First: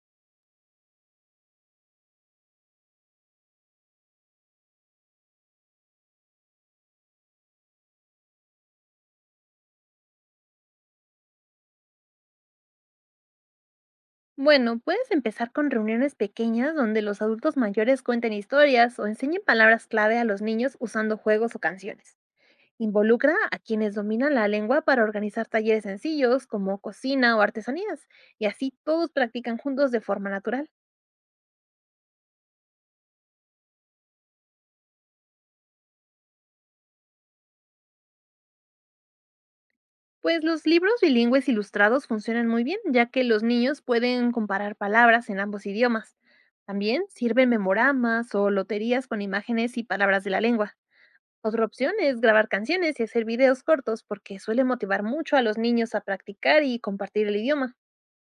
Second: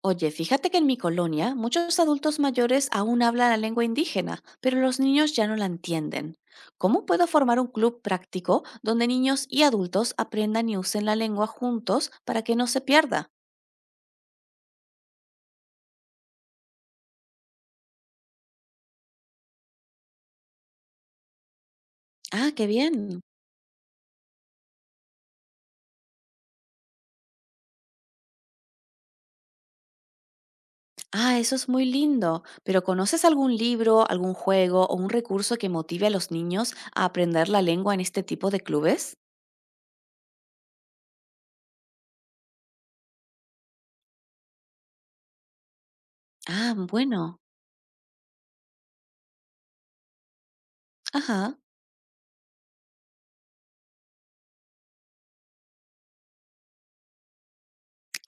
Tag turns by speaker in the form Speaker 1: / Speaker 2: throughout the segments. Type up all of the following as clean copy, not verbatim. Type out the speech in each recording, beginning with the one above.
Speaker 1: Oye, fíjate que en mi colonia muchos adultos mayores aún hablan la lengua indígena, pero los niños ya no la entienden. ¿Cómo puedo formar un club práctico donde niños y adultos aprendan y usen la lengua juntos para que no se pierda?
Speaker 2: Bueno, puedes empezar con reuniones pequeñas donde los adultos mayores cuenten historias o enseñen palabras clave a los niños usando juegos o canciones.
Speaker 1: Ah, qué bien.
Speaker 2: Involucra a quienes dominan la lengua para organizar talleres sencillos como cocina o artesanías, y así todos practican juntos de forma natural.
Speaker 1: Ah, eso es muy lindo. Pero ¿conoces algún libro, algún juego o un recurso que motive a los niños a aprender la lengua en este tipo de clubes?
Speaker 2: Pues los libros bilingües ilustrados funcionan muy bien, ya que los niños pueden comparar palabras en ambos idiomas.
Speaker 1: Ah,
Speaker 2: También
Speaker 1: bueno.
Speaker 2: sirven memoramas o loterías con imágenes y palabras de la lengua.
Speaker 1: Ajá.
Speaker 2: Otra opción es grabar canciones y hacer videos cortos porque suele motivar mucho a los niños a practicar y compartir el idioma.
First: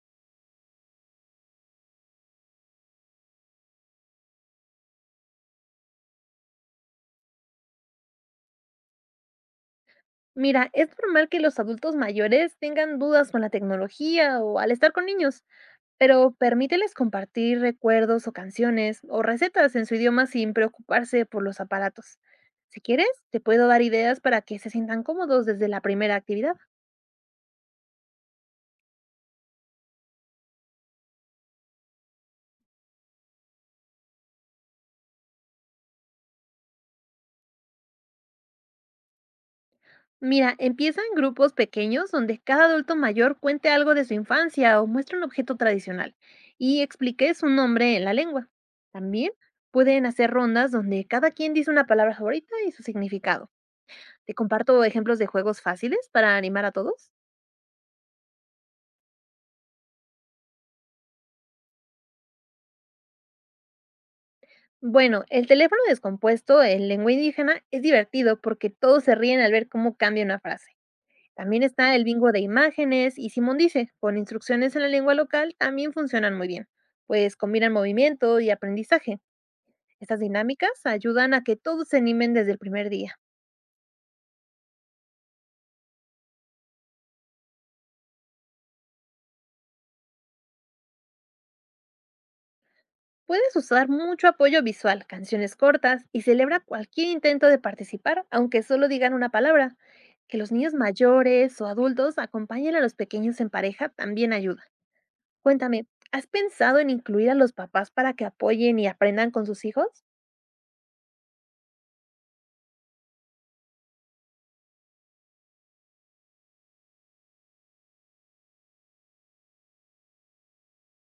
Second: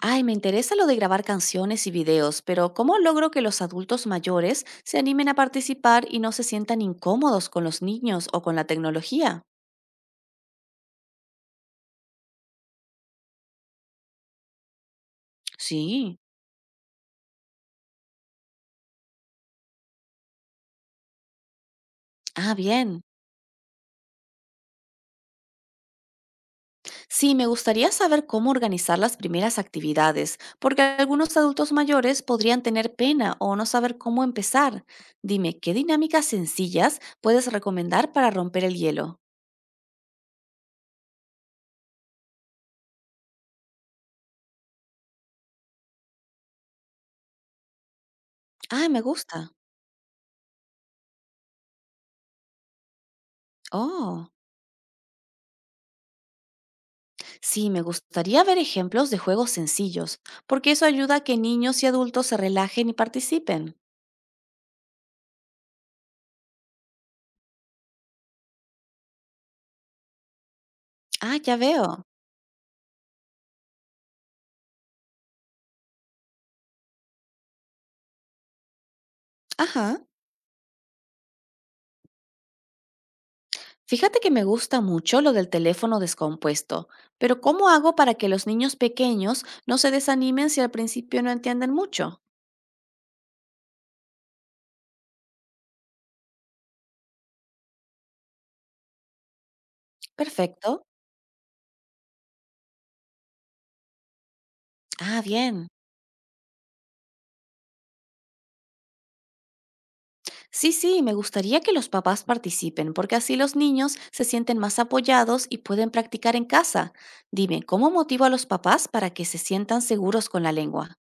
Speaker 1: Ay, me interesa lo de grabar canciones y videos, pero ¿cómo logro que los adultos mayores se animen a participar y no se sientan incómodos con los niños o con la tecnología?
Speaker 2: Mira, es normal que los adultos mayores tengan dudas con la tecnología o al estar con niños,
Speaker 1: Sí.
Speaker 2: pero permíteles compartir recuerdos o canciones o recetas en su idioma sin preocuparse por los aparatos.
Speaker 1: Ah,
Speaker 2: Si
Speaker 1: bien.
Speaker 2: quieres, te puedo dar ideas para que se sientan cómodos desde la primera actividad.
Speaker 1: Sí, me gustaría saber cómo organizar las primeras actividades, porque algunos adultos mayores podrían tener pena o no saber cómo empezar. Dime, ¿qué dinámicas sencillas puedes recomendar para romper el hielo?
Speaker 2: Mira, empieza en grupos pequeños donde cada adulto mayor cuente algo de su infancia o muestre un objeto tradicional y explique su nombre en la lengua.
Speaker 1: Ah, me
Speaker 2: También
Speaker 1: gusta.
Speaker 2: pueden hacer rondas donde cada quien dice una palabra favorita y su significado.
Speaker 1: Oh.
Speaker 2: Te comparto ejemplos de juegos fáciles para animar a todos.
Speaker 1: Sí, me gustaría ver ejemplos de juegos sencillos, porque eso ayuda a que niños y adultos se relajen y participen.
Speaker 2: Bueno, el teléfono descompuesto en lengua indígena es divertido porque todos se ríen al ver cómo cambia una frase.
Speaker 1: Ah, ya
Speaker 2: También está
Speaker 1: veo.
Speaker 2: el bingo de imágenes y Simón dice, con instrucciones en la lengua local también funcionan muy bien, pues combinan movimiento y aprendizaje.
Speaker 1: Ajá.
Speaker 2: Estas dinámicas ayudan a que todos se animen desde el primer día.
Speaker 1: Fíjate que me gusta mucho lo del teléfono descompuesto, pero ¿cómo hago para que los niños pequeños no se desanimen si al principio no entienden mucho?
Speaker 2: Puedes usar mucho apoyo visual, canciones cortas y celebra cualquier intento de participar, aunque solo digan una palabra. Que los niños
Speaker 1: Perfecto.
Speaker 2: mayores o adultos acompañen a los pequeños en pareja también ayuda.
Speaker 1: Ah, bien.
Speaker 2: Cuéntame, ¿has pensado en incluir a los papás para que apoyen y aprendan con sus hijos?
Speaker 1: Sí, sí, me gustaría que los papás participen, porque así los niños se sienten más apoyados y pueden practicar en casa. Dime, ¿cómo motivo a los papás para que se sientan seguros con la lengua?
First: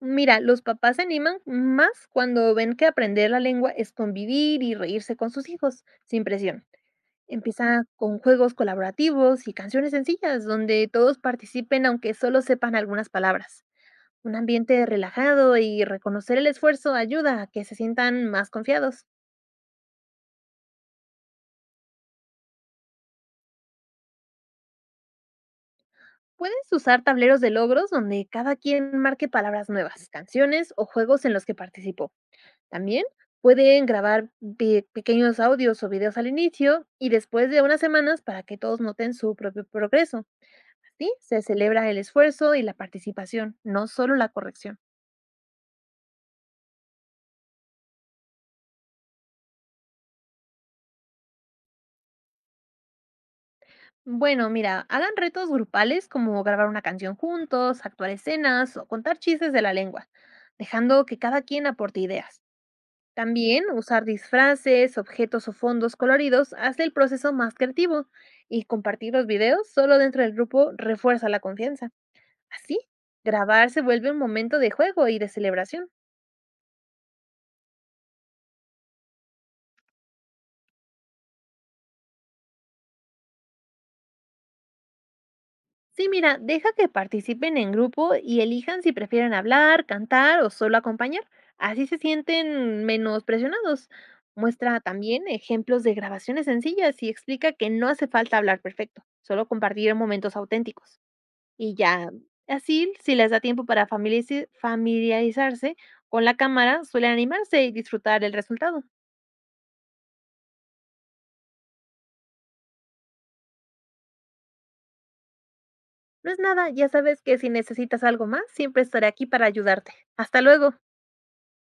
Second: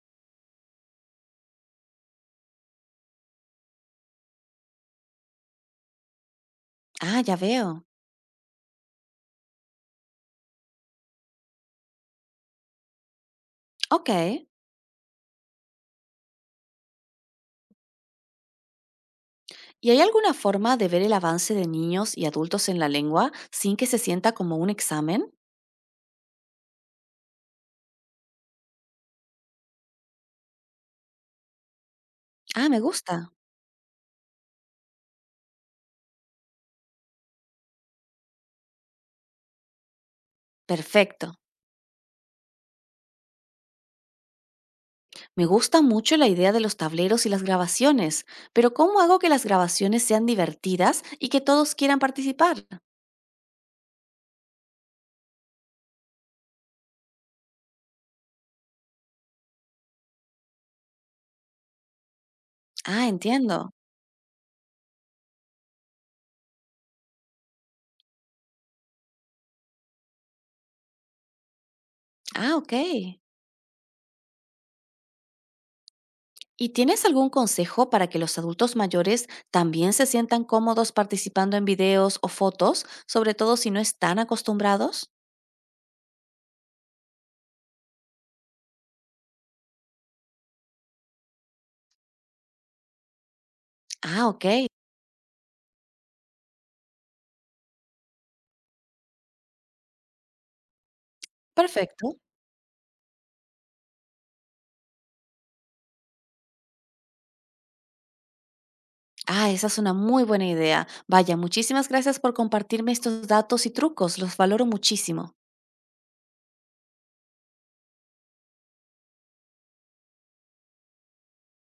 Speaker 2: Mira, los papás se animan más cuando ven que aprender la lengua es convivir y reírse con sus hijos, sin presión.
Speaker 1: Ah, ya veo.
Speaker 2: Empieza con juegos colaborativos y canciones sencillas, donde todos participen aunque solo sepan algunas palabras.
Speaker 1: Ok.
Speaker 2: Un ambiente relajado y reconocer el esfuerzo ayuda a que se sientan más confiados.
Speaker 1: ¿Y hay alguna forma de ver el avance de niños y adultos en la lengua sin que se sienta como un examen?
Speaker 2: Puedes usar tableros de logros donde cada quien marque palabras nuevas, canciones o juegos en los que participó.
Speaker 1: Ah, me
Speaker 2: También
Speaker 1: gusta.
Speaker 2: pueden grabar pequeños audios o videos al inicio y después de unas semanas para que todos noten su propio progreso. Así
Speaker 1: Perfecto.
Speaker 2: se celebra el esfuerzo y la participación, no solo la corrección.
Speaker 1: Me gusta mucho la idea de los tableros y las grabaciones, pero ¿cómo hago que las grabaciones sean divertidas y que todos quieran participar?
Speaker 2: Bueno, mira, hagan retos grupales como grabar una canción juntos, actuar escenas o contar chistes de la lengua, dejando que cada quien aporte ideas.
Speaker 1: Ah,
Speaker 2: También
Speaker 1: entiendo.
Speaker 2: usar disfraces, objetos o fondos coloridos hace el proceso más creativo y compartir los videos solo dentro del grupo refuerza la confianza.
Speaker 1: Ah, ok.
Speaker 2: Así, grabar se vuelve un momento de juego y de celebración.
Speaker 1: ¿Y tienes algún consejo para que los adultos mayores también se sientan cómodos participando en videos o fotos, sobre todo si no están acostumbrados?
Speaker 2: Sí, mira, deja que participen en grupo y elijan si prefieren hablar, cantar o solo acompañar. Así se sienten menos presionados.
Speaker 1: Ah, ok.
Speaker 2: Muestra también ejemplos de grabaciones sencillas y explica que no hace falta hablar perfecto, solo compartir momentos auténticos. Y ya,
Speaker 1: Perfecto.
Speaker 2: así, si les da tiempo para familiarizarse con la cámara, suelen animarse y disfrutar el resultado.
Speaker 1: Ah, esa es una muy buena idea. Vaya, muchísimas gracias por compartirme estos datos y trucos, los valoro muchísimo.
Speaker 2: No es nada, ya sabes que si necesitas algo más, siempre estaré aquí para ayudarte. Hasta luego.